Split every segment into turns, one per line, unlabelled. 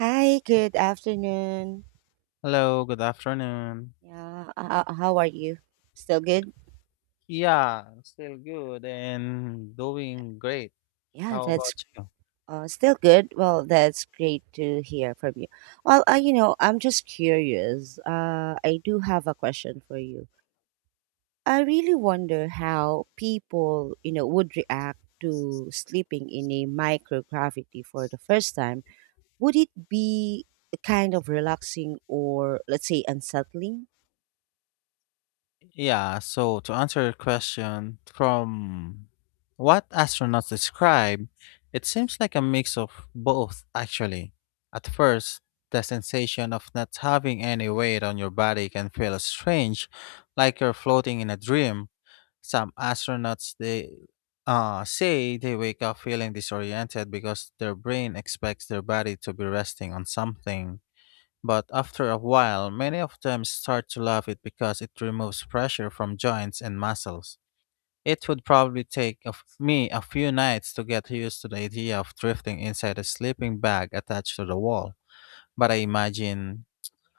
Hi, good afternoon.
Hello, good afternoon.
Yeah, how are you? Still good?
Yeah, still good and doing great.
Yeah,
How
that's
about you?
Still good. Well, that's great to hear from you. Well, I'm just curious. I do have a question for you. I really wonder how people, you know, would react to sleeping in a microgravity for the first time. Would it be kind of relaxing or, let's say, unsettling?
Yeah, so to answer your question, from what astronauts describe, it seems like a mix of both, actually. At first, the sensation of not having any weight on your body can feel strange, like you're floating in a dream. Some astronauts they say they wake up feeling disoriented because their brain expects their body to be resting on something. But after a while, many of them start to love it because it removes pressure from joints and muscles. It would probably take me a few nights to get used to the idea of drifting inside a sleeping bag attached to the wall. But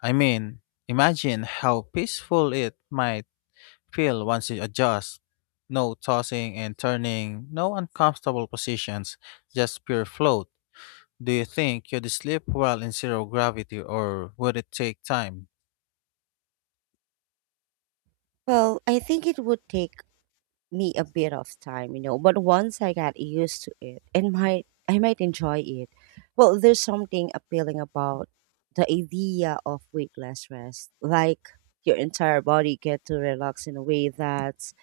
I mean, imagine how peaceful it might feel once you adjust. No tossing and turning, no uncomfortable positions, just pure float. Do you think you'd sleep well in zero gravity or would it take time?
Well, I think it would take me a bit of time, you know, but once I got used to it and might I might enjoy it. Well, there's something appealing about the idea of weightless rest. Like your entire body get to relax in a way that's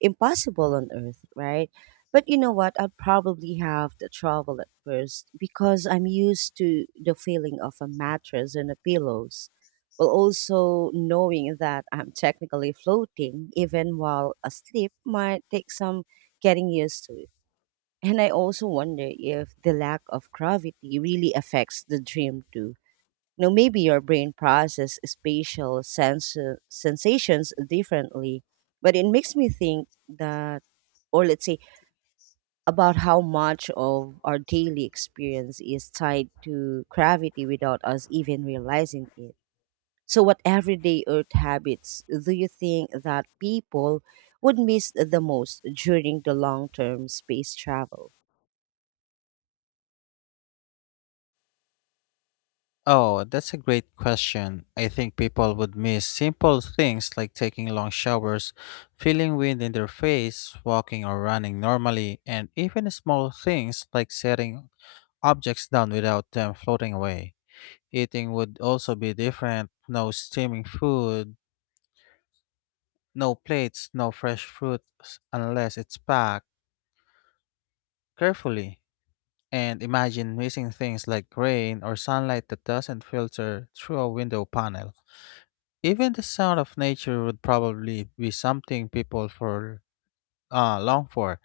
impossible on earth, right? But you know what? I'd probably have to travel at first because I'm used to the feeling of a mattress and a pillows while also knowing that I'm technically floating even while asleep might take some getting used to. And I also wonder if the lack of gravity really affects the dream too. You know, maybe your brain processes sensations differently, but it makes me think that, or let's say, about how much of our daily experience is tied to gravity without us even realizing it. So, what everyday earth habits do you think that people would miss the most during the long term space travel?
Oh, that's a great question. I think people would miss simple things like taking long showers, feeling wind in their face, walking or running normally, and even small things like setting objects down without them floating away. Eating would also be different: no steaming food, no plates, no fresh fruit, unless it's packed carefully. And imagine missing things like rain or sunlight that doesn't filter through a window panel. Even the sound of nature would probably be something people for long for.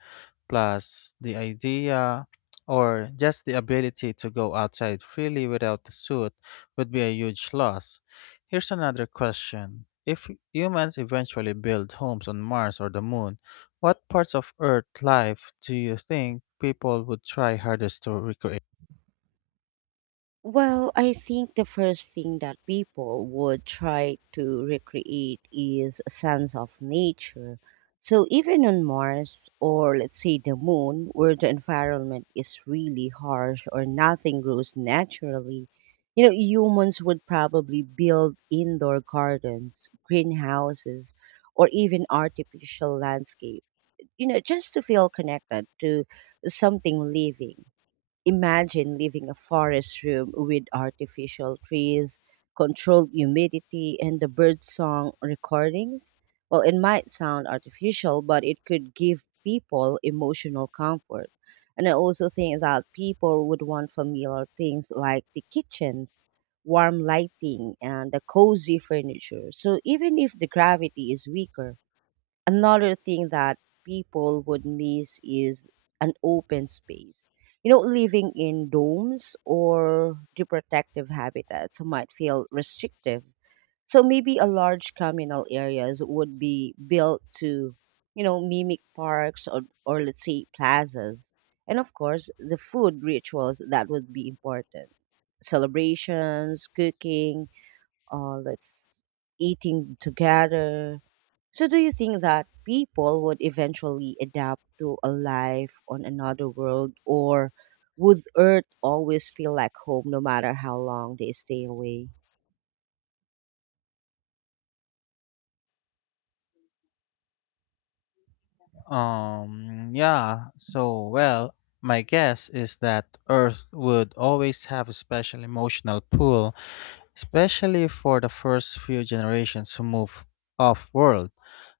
Plus, the idea or just the ability to go outside freely without a suit would be a huge loss. Here's another question. If humans eventually build homes on Mars or the moon, what parts of Earth life do you think people would try hardest to recreate?
Well, I think the first thing that people would try to recreate is a sense of nature. So even on Mars or let's say the moon where the environment is really harsh or nothing grows naturally, you know, humans would probably build indoor gardens, greenhouses, or even artificial landscape, you know, just to feel connected to something living. Imagine living a forest room with artificial trees, controlled humidity, and the bird song recordings. Well, it might sound artificial, but it could give people emotional comfort. And I also think that people would want familiar things like the kitchens, warm lighting, and the cozy furniture. So even if the gravity is weaker, another thing that people would miss is an open space. You know, living in domes or the protective habitats might feel restrictive. So maybe a large communal areas would be built to, you know, mimic parks or let's say plazas. And of course, the food rituals that would be important. Celebrations, cooking, let's eating together. So do you think that people would eventually adapt to a life on another world or would Earth always feel like home no matter how long they stay away?
Yeah, so well, my guess is that Earth would always have a special emotional pull, especially for the first few generations who move off world.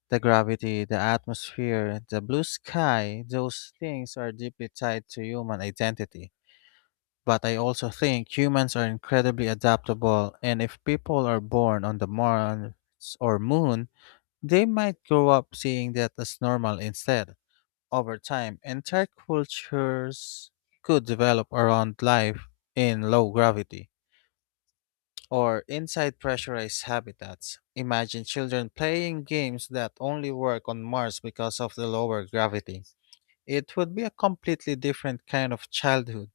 The gravity, the atmosphere, the blue sky, those things are deeply tied to human identity. But I also think humans are incredibly adaptable, and if people are born on the Mars or Moon, they might grow up seeing that as normal instead. Over time, entire cultures could develop around life in low gravity or inside pressurized habitats. Imagine children playing games that only work on Mars because of the lower gravity. It would be a completely different kind of childhood,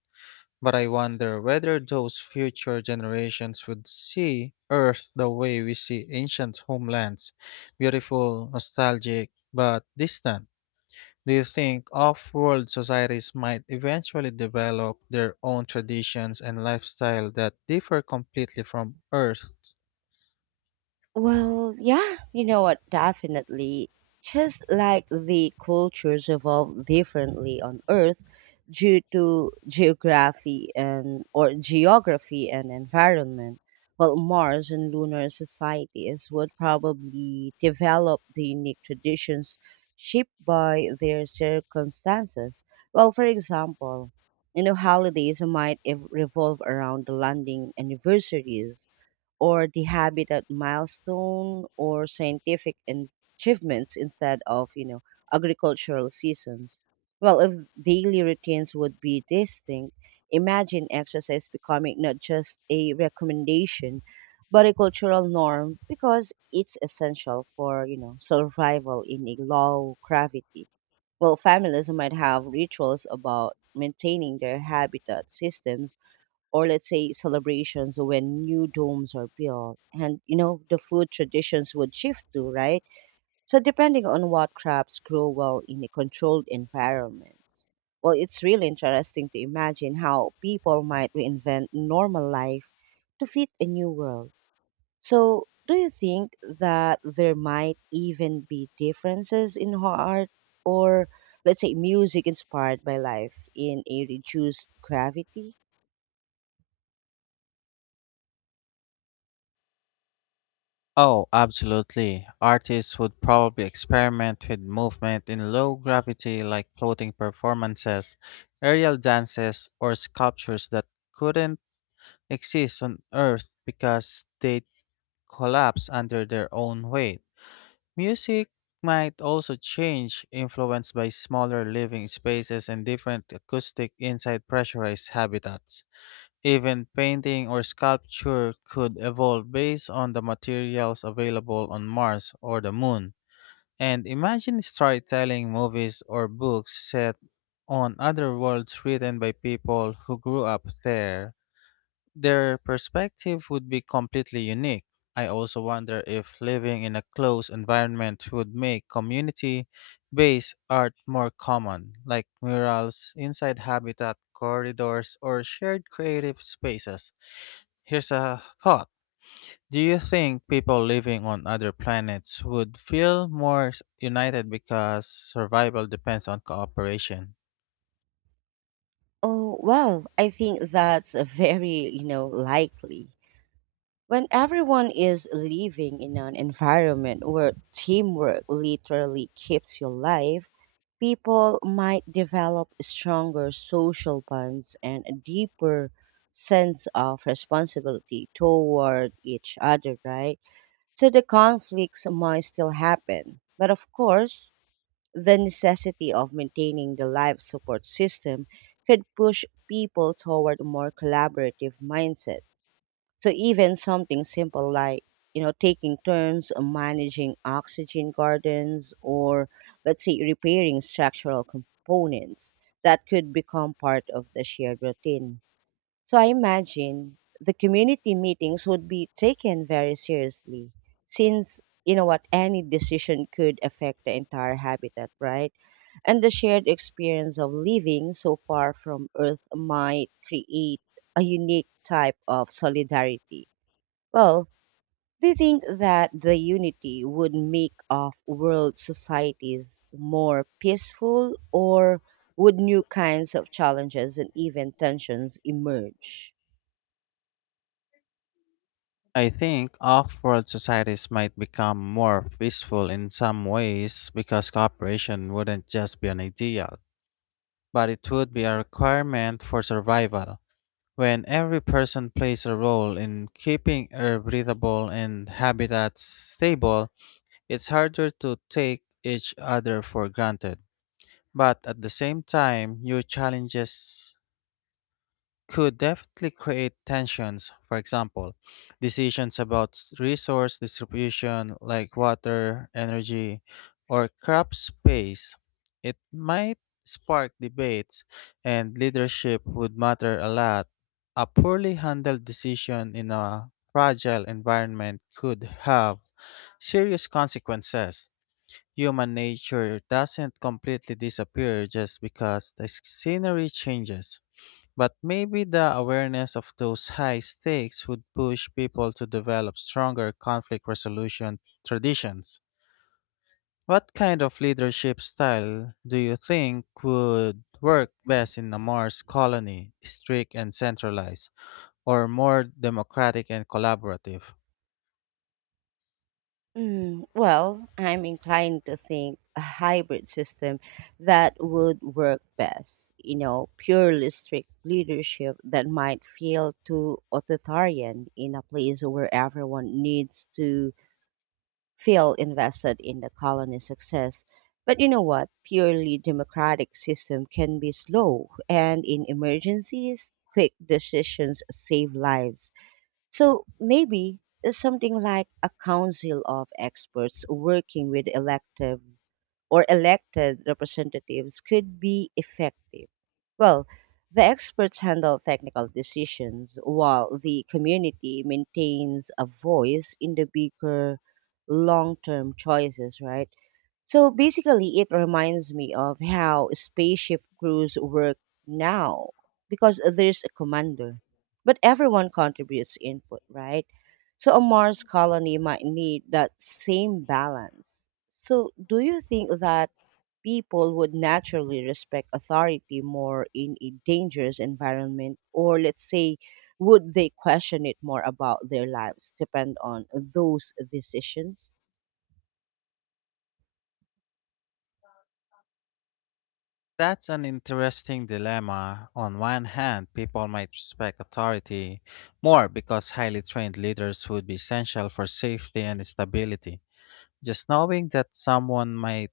but I wonder whether those future generations would see Earth the way we see ancient homelands: beautiful, nostalgic, but distant. Do you think off world societies might eventually develop their own traditions and lifestyle that differ completely from Earth's?
Well, yeah, you know what? Definitely. Just like the cultures evolved differently on Earth due to geography and environment. Well, Mars and lunar societies would probably develop the unique traditions shaped by their circumstances. Well, for example, you know, holidays might revolve around the landing anniversaries or the habit at milestone or achievements instead of, you know, agricultural seasons. Well, if daily routines would be distinct, imagine exercise becoming not just a recommendation but a cultural norm because it's essential for, you know, survival in a low gravity. Well, families might have rituals about maintaining their habitat systems or let's say celebrations when new domes are built. And you know, the food traditions would shift too, right? So depending on what crops grow well in a controlled environments. Well, it's really interesting to imagine how people might reinvent normal life to fit a new world. So, do you think that there might even be differences in art or, let's say, music inspired by life in a reduced gravity?
Oh, absolutely. Artists would probably experiment with movement in low gravity, like floating performances, aerial dances, or sculptures that couldn't exist on Earth because they'd collapse under their own weight. Music might also change, influenced by smaller living spaces and different acoustic inside pressurized habitats. Even painting or sculpture could evolve based on the materials available on Mars or the Moon. And imagine storytelling, movies, or books set on other worlds written by people who grew up there. Their perspective would be completely unique. I also wonder if living in a closed environment would make community based art more common, like murals inside habitat corridors or shared creative spaces. Here's a thought. Do you think people living on other planets would feel more united because survival depends on cooperation?
Oh, well, I think that's a very, you know, likely. When everyone is living in an environment where teamwork literally keeps you alive, people might develop stronger social bonds and a deeper sense of responsibility toward each other, right? So the conflicts might still happen. But of course, the necessity of maintaining the life support system could push people toward a more collaborative mindset. So even something simple like, you know, taking turns on managing oxygen gardens or let's say repairing structural components that could become part of the shared routine. So I imagine the community meetings would be taken very seriously since you know what, any decision could affect the entire habitat, right? And the shared experience of living so far from Earth might create a unique type of solidarity. Well, they think that the unity would make of world societies more peaceful or would new kinds of challenges and even tensions emerge?
I think off-world societies might become more peaceful in some ways because cooperation wouldn't just be an ideal, but it would be a requirement for survival. When every person plays a role in keeping air breathable and habitats stable, it's harder to take each other for granted. But at the same time, new challenges could definitely create tensions. For example, decisions about resource distribution like water, energy, or crop space. It might spark debates, and leadership would matter a lot. A poorly handled decision in a fragile environment could have serious consequences. Human nature doesn't completely disappear just because the scenery changes. But maybe the awareness of those high stakes would push people to develop stronger conflict resolution traditions. What kind of leadership style do you think would work best in a Mars colony, strict and centralized, or more democratic and collaborative?
Mm, well, I'm inclined to think a hybrid system that would work best. You know, purely strict leadership that might feel too authoritarian in a place where everyone needs to feel invested in the colony's success. But you know what? Purely democratic system can be slow, and in emergencies, quick decisions save lives. So maybe something like a council of experts working with elective or elected representatives could be effective. Well, the experts handle technical decisions while the community maintains a voice in the bigger long term choices, right? So basically, it reminds me of how spaceship crews work now, because there's a commander, but everyone contributes input, right? So a Mars colony might need that same balance. So, do you think that people would naturally respect authority more in a dangerous environment, or let's say, would they question it more about their lives, depend on those decisions?
That's an interesting dilemma. On one hand, people might respect authority more because highly trained leaders would be essential for safety and stability. Just knowing that someone might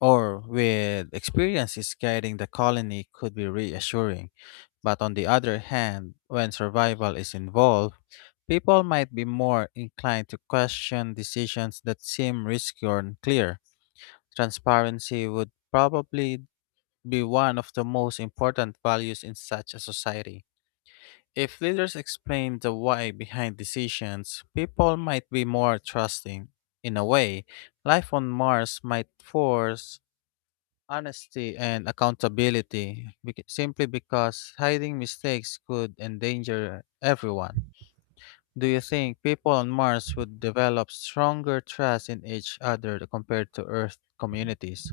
or with experience is guiding the colony could be reassuring. But on the other hand, when survival is involved, people might be more inclined to question decisions that seem risky or unclear. Transparency would probably be one of the most important values in such a society. If leaders explain the why behind decisions, people might be more trusting. In a way, life on Mars might force honesty and accountability simply because hiding mistakes could endanger everyone. Do you think people on Mars would develop stronger trust in each other compared to Earth communities?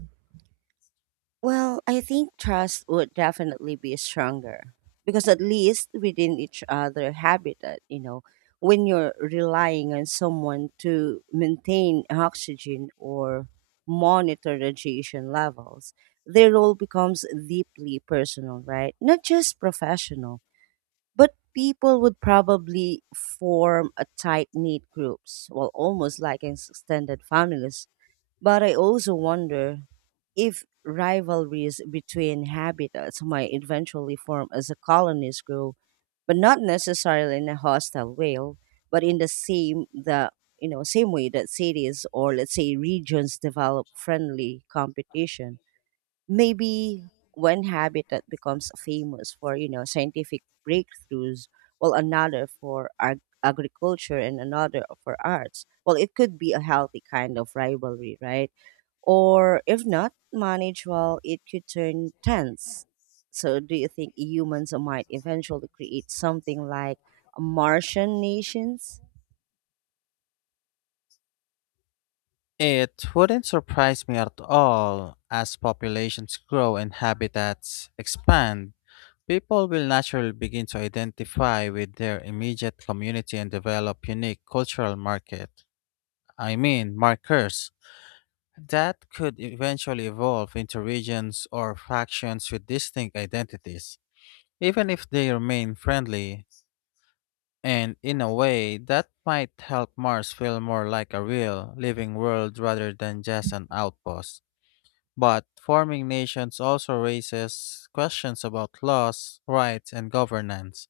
Well, I think trust would definitely be stronger because at least within each other habitat, you know, when you're relying on someone to maintain oxygen or monitor radiation levels, their role becomes deeply personal, right? Not just professional, but people would probably form a tight knit groups, well, almost like an extended families. But I also wonder if rivalries between habitats might eventually form as the colonies grow, but not necessarily in a hostile way, but in the same the you know, same way that cities or let's say regions develop friendly competition. Maybe one habitat becomes famous for, you know, scientific breakthroughs, while another for agriculture and another for arts. Well, it could be a healthy kind of rivalry, right? Or if not managed well, it could turn tense. So do you think humans might eventually create something like martian nations?
It wouldn't surprise me at all as populations grow and habitats expand. People will naturally begin to identify with their immediate community and develop unique cultural I mean, markers that could eventually evolve into regions or factions with distinct identities. Even if they remain friendly, and in a way that might help Mars feel more like a real, living world rather than just an outpost. But forming nations also raises questions about laws, rights, and governance.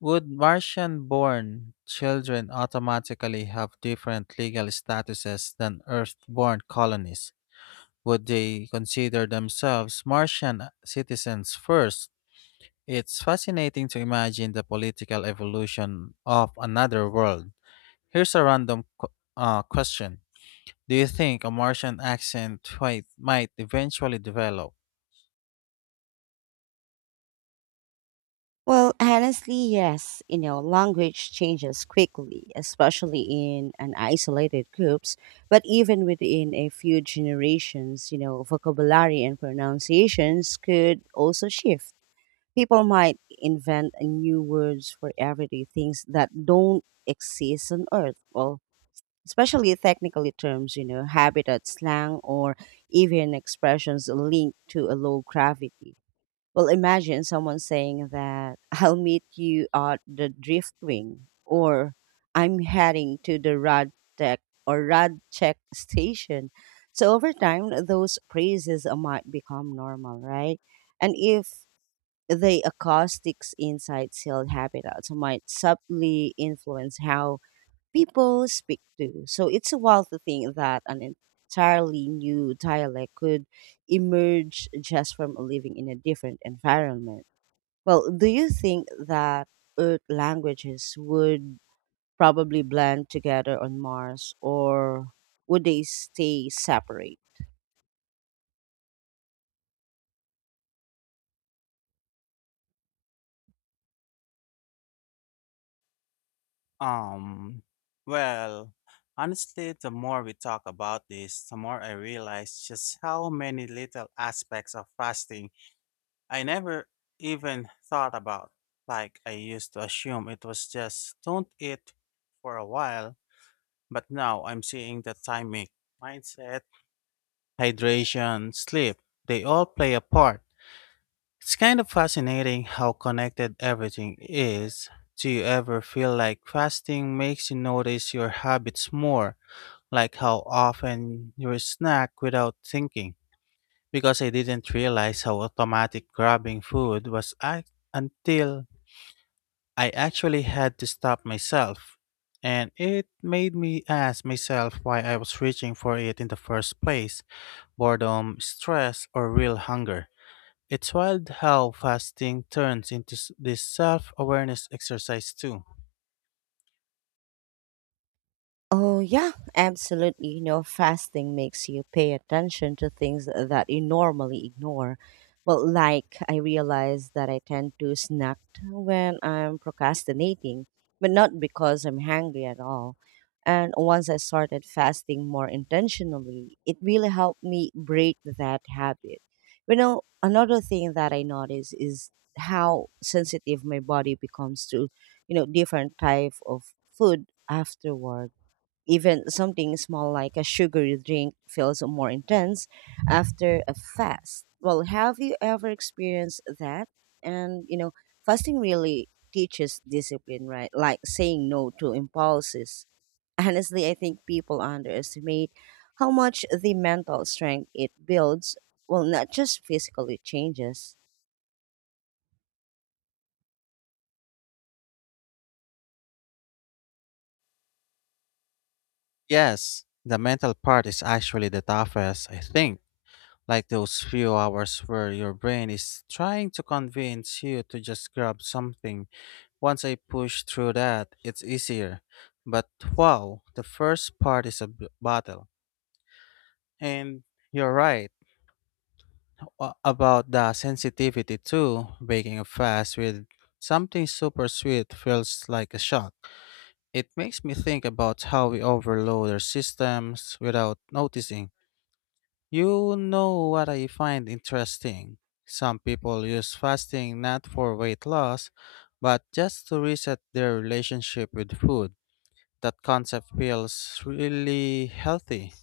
Would Martian born children automatically have different legal statuses than Earth born colonies? Would they consider themselves Martian citizens first? It's fascinating to imagine the political evolution of another world. Here's a random question. Do you think a Martian accent might eventually develop?
Well, honestly, yes. You know, language changes quickly, especially in an isolated groups, but even within a few generations, you know, vocabulary and pronunciations could also shift. People might invent a new words for everyday things that don't exist on Earth. Well, especially technically terms, you know, habitat slang or even expressions linked to a low gravity. Well, imagine someone saying that I'll meet you at the Driftwing or I'm heading to the Radtech or Radcheck station. So over time, those phrases might become normal, right? And if the acoustics inside sealed habitats might subtly influence how people speak to. So it's a wild to think that an entirely new dialect could emerge just from living in a different environment. Well, do you think that Earth languages would probably blend together on Mars or would they stay separate?
Um, well, honestly, the more we talk about this, the more I realize just how many little aspects of fasting I never even thought about. Like, I used to assume it was just don't eat for a while, but now I'm seeing the timing, mindset, hydration, sleep, they all play a part. It's kind of fascinating how connected everything is. Do you ever feel like fasting makes you notice your habits more, like how often you snack without thinking? Because I didn't realize how automatic grabbing food was until I actually had to stop myself. And it made me ask myself why I was reaching for it in the first place: boredom, stress, or real hunger. It's wild how fasting turns into this self awareness exercise, too.
Oh, yeah, absolutely. You know, fasting makes you pay attention to things that you normally ignore. Well, like I realize that I tend to snack when I'm procrastinating, but not because I'm hungry at all. And once I started fasting more intentionally, it really helped me break that habit. You know, another thing that I notice is how sensitive my body becomes to, you know, different type of food afterward. Even something small like a sugary drink feels more intense after a fast. Well, have you ever experienced that? And, you know, fasting really teaches discipline, right? Like saying no to impulses. Honestly, I think people underestimate how much the mental strength it builds, well, not just physically changes.
Yes, the mental part is actually the toughest, I think. Like those few hours where your brain is trying to convince you to just grab something. Once I push through that, it's easier. But wow, the first part is a battle. And you're right about the sensitivity too. Breaking a fast with something super sweet feels like a shock. It makes me think about how we overload our systems without noticing. You know what I find interesting? Some people use fasting not for weight loss, but just to reset their relationship with food. That concept feels really healthy.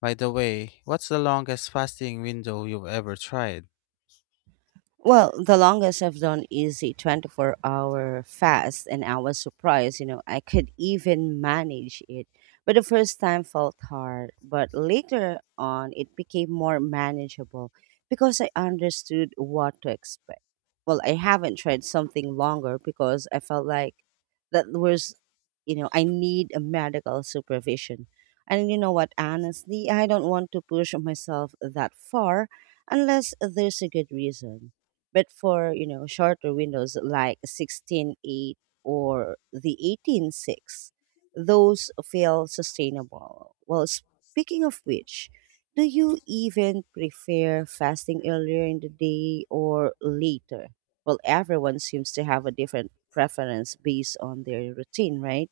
By the way, what's the longest fasting window you've ever tried?
Well, the longest I've done is a 24-hour fast, and I was surprised, you know, I could even manage it. But the first time felt hard, but later on, it became more manageable because I understood what to expect. Well, I haven't tried something longer because I felt like that was, you know, I need a medical supervision. And you know what, honestly, I don't want to push myself that far unless there's a good reason. But for, you know, shorter windows like 16:8 or the 18:6, those feel sustainable. Well, speaking of which, do you even prefer fasting earlier in the day or later? Well, everyone seems to have a different preference based on their routine, right?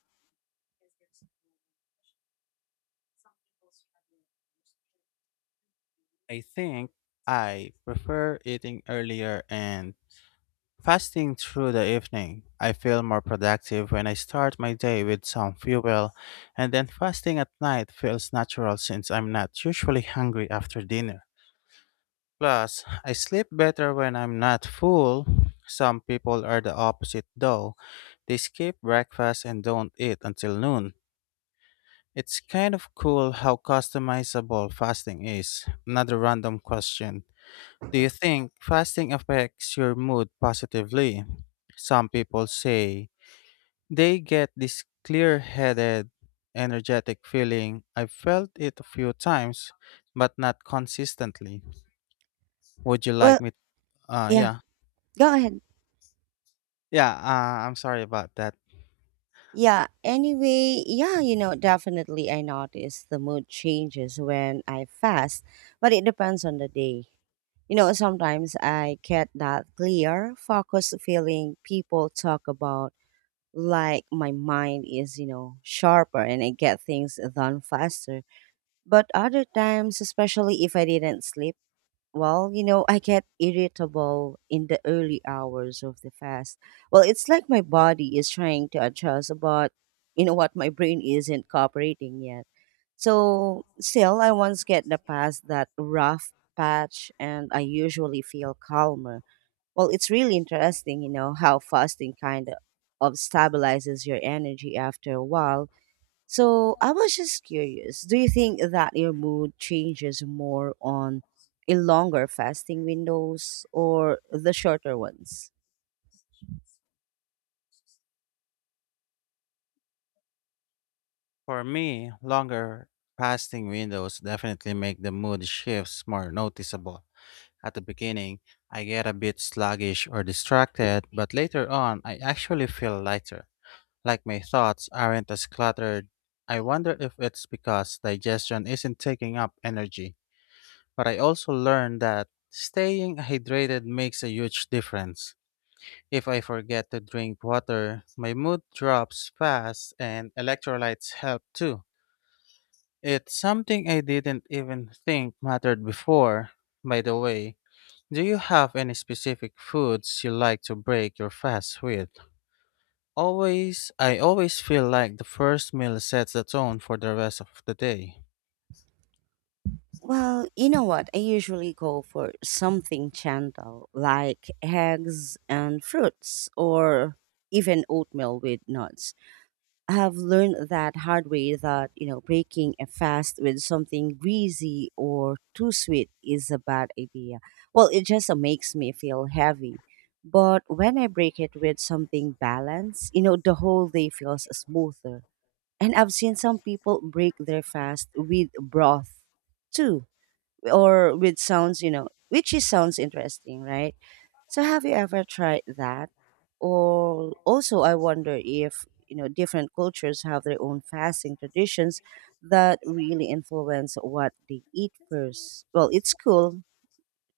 I think I prefer eating earlier and fasting through the evening. I feel more productive when I start my day with some fuel, and then fasting at night feels natural since I'm not usually hungry after dinner. Plus, I sleep better when I'm not full. Some people are the opposite though. They skip breakfast and don't eat until noon. It's kind of cool how customizable fasting is. Another random question. Do you think fasting affects your mood positively? Some people say they get this clear headed, energetic feeling. I've felt it a few times, but not consistently. Would you like
Well,
me?
yeah,
Yeah.
go ahead.
Yeah, I'm sorry about that.
Yeah, anyway, yeah, you know, definitely I notice the mood changes when I fast, but it depends on the day. You know, sometimes I get that clear, focused feeling people talk about, like my mind is, you know, sharper and I get things done faster. But other times, especially if I didn't sleep, well, you know, I get irritable in the early hours of the fast. Well, it's like my body is trying to adjust, but you know what? My brain isn't cooperating yet. So, still, I once get the past that rough patch and I usually feel calmer. Well, it's really interesting, you know, how fasting kind of stabilizes your energy after a while. So I was just curious. Do you think that your mood changes more on a longer fasting windows or the shorter ones?
For me, longer fasting windows definitely make the mood shifts more noticeable. At the beginning, I get a bit sluggish or distracted, but later on, I actually feel lighter. Like my thoughts aren't as cluttered. I wonder if it's because digestion isn't taking up energy. But I also learned that staying hydrated makes a huge difference. If I forget to drink water, my mood drops fast and electrolytes help too. It's something I didn't even think mattered before. By the way, do you have any specific foods you like to break your fast with? Always, I always feel like the first meal sets the tone for the rest of the day.
Well, you know what? I usually go for something gentle like eggs and fruits or even oatmeal with nuts. I have learned that hard way that you know breaking a fast with something greasy or too sweet is a bad idea. Well, it just makes me feel heavy. But when I break it with something balanced, you know, the whole day feels smoother. And I've seen some people break their fast with broth too, or with sounds, you know, which is sounds interesting, right? So have you ever tried that? Or also I wonder if, you know, different cultures have their own fasting traditions that really influence what they eat first. Well, it's cool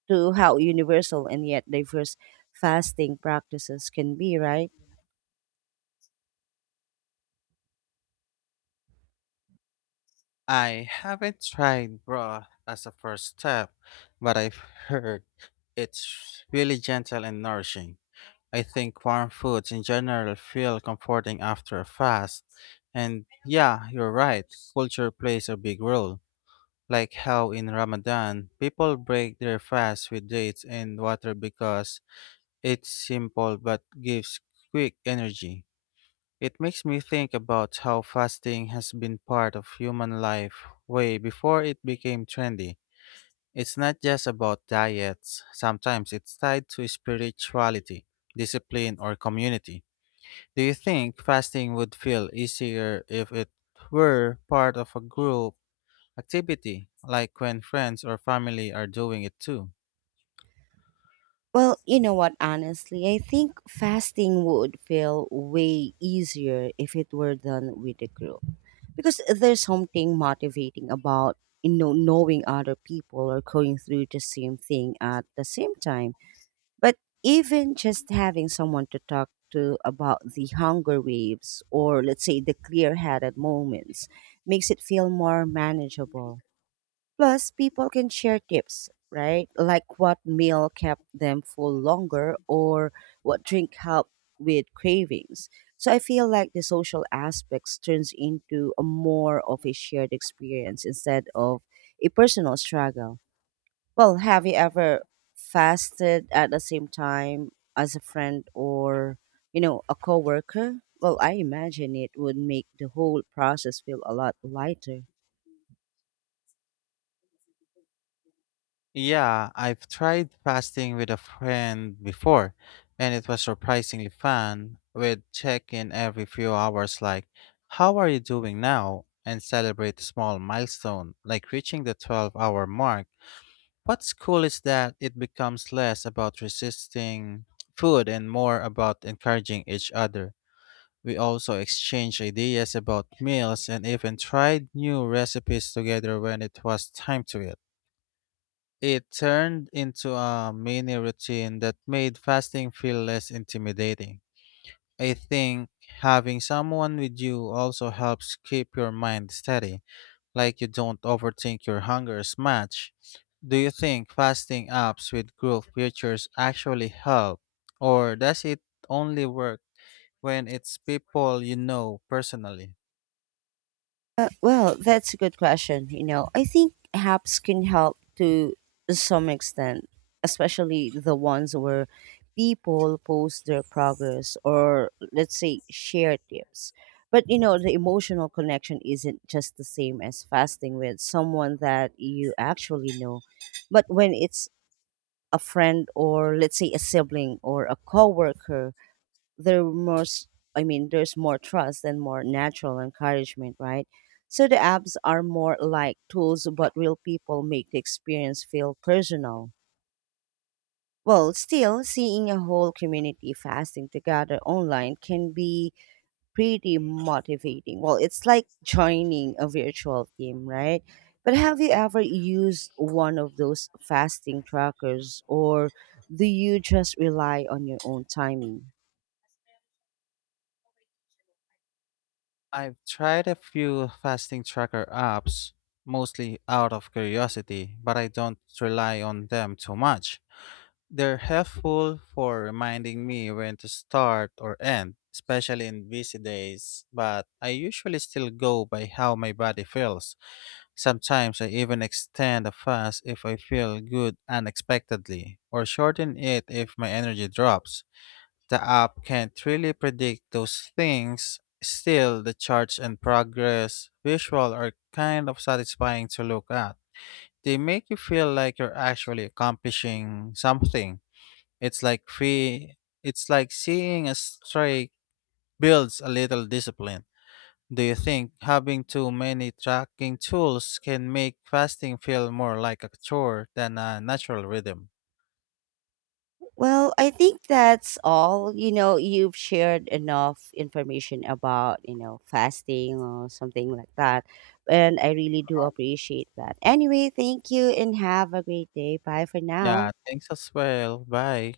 to how universal and yet diverse fasting practices can be, right?
I haven't tried broth as a first step, but I've heard it's really gentle and nourishing. I think warm foods in general feel comforting after a fast. And yeah, you're right, culture plays a big role. Like how in Ramadan, people break their fast with dates and water because it's simple but gives quick energy. It makes me think about how fasting has been part of human life way before it became trendy. It's not just about diets, sometimes it's tied to spirituality, discipline, or community. Do you think fasting would feel easier if it were part of a group activity, like when friends or family are doing it too?
Well, you know what, honestly, I think fasting would feel way easier if it were done with a group, because there's something motivating about, you know, knowing other people are going through the same thing at the same time. But even just having someone to talk to about the hunger waves or let's say the clear-headed moments makes it feel more manageable. Plus, people can share tips, right? Like what meal kept them full longer or what drink helped with cravings. So I feel like the social aspects turns into a more of a shared experience instead of a personal struggle. Well, have you ever fasted at the same time as a friend or, you know, a coworker? Well, I imagine it would make the whole process feel a lot lighter.
Yeah, I've tried fasting with a friend before, and it was surprisingly fun. We'd check in every few hours, like, "How are you doing now?" and celebrate a small milestone, like reaching the 12-hour mark. What's cool is that it becomes less about resisting food and more about encouraging each other. We also exchanged ideas about meals and even tried new recipes together when it was time to eat. It turned into a mini routine that made fasting feel less intimidating. I think having someone with you also helps keep your mind steady, like you don't overthink your hunger's match. Do you think fasting apps with group features actually help, or does it only work when it's people you know personally?
Well, that's a good question. You know, I think apps can help to some extent, especially the ones where people post their progress or, let's say, share tips. But, you know, the emotional connection isn't just the same as fasting with someone that you actually know. But when it's a friend or, let's say, a sibling or a coworker, there most I mean there's more trust and more natural encouragement, right? So the apps are more like tools, but real people make the experience feel personal. Well, still, seeing a whole community fasting together online can be pretty motivating. Well, it's like joining a virtual team, right? But have you ever used one of those fasting trackers or do you just rely on your own timing?
I've tried a few fasting tracker apps, mostly out of curiosity, but I don't rely on them too much. They're helpful for reminding me when to start or end, especially in busy days, but I usually still go by how my body feels. Sometimes I even extend a fast if I feel good unexpectedly, or shorten it if my energy drops. The app can't really predict those things. Still, the charts and progress visual are kind of satisfying to look at. They make you feel like you're actually accomplishing something. It's like free, it's like seeing a streak builds a little discipline. Do you think having too many tracking tools can make fasting feel more like a chore than a natural rhythm?
Well, I think that's all. You know, you've shared enough information about, you know, fasting or something like that. And I really do appreciate that. Anyway, thank you and have a great day. Bye for
Yeah,
now.
thanks as well. Bye.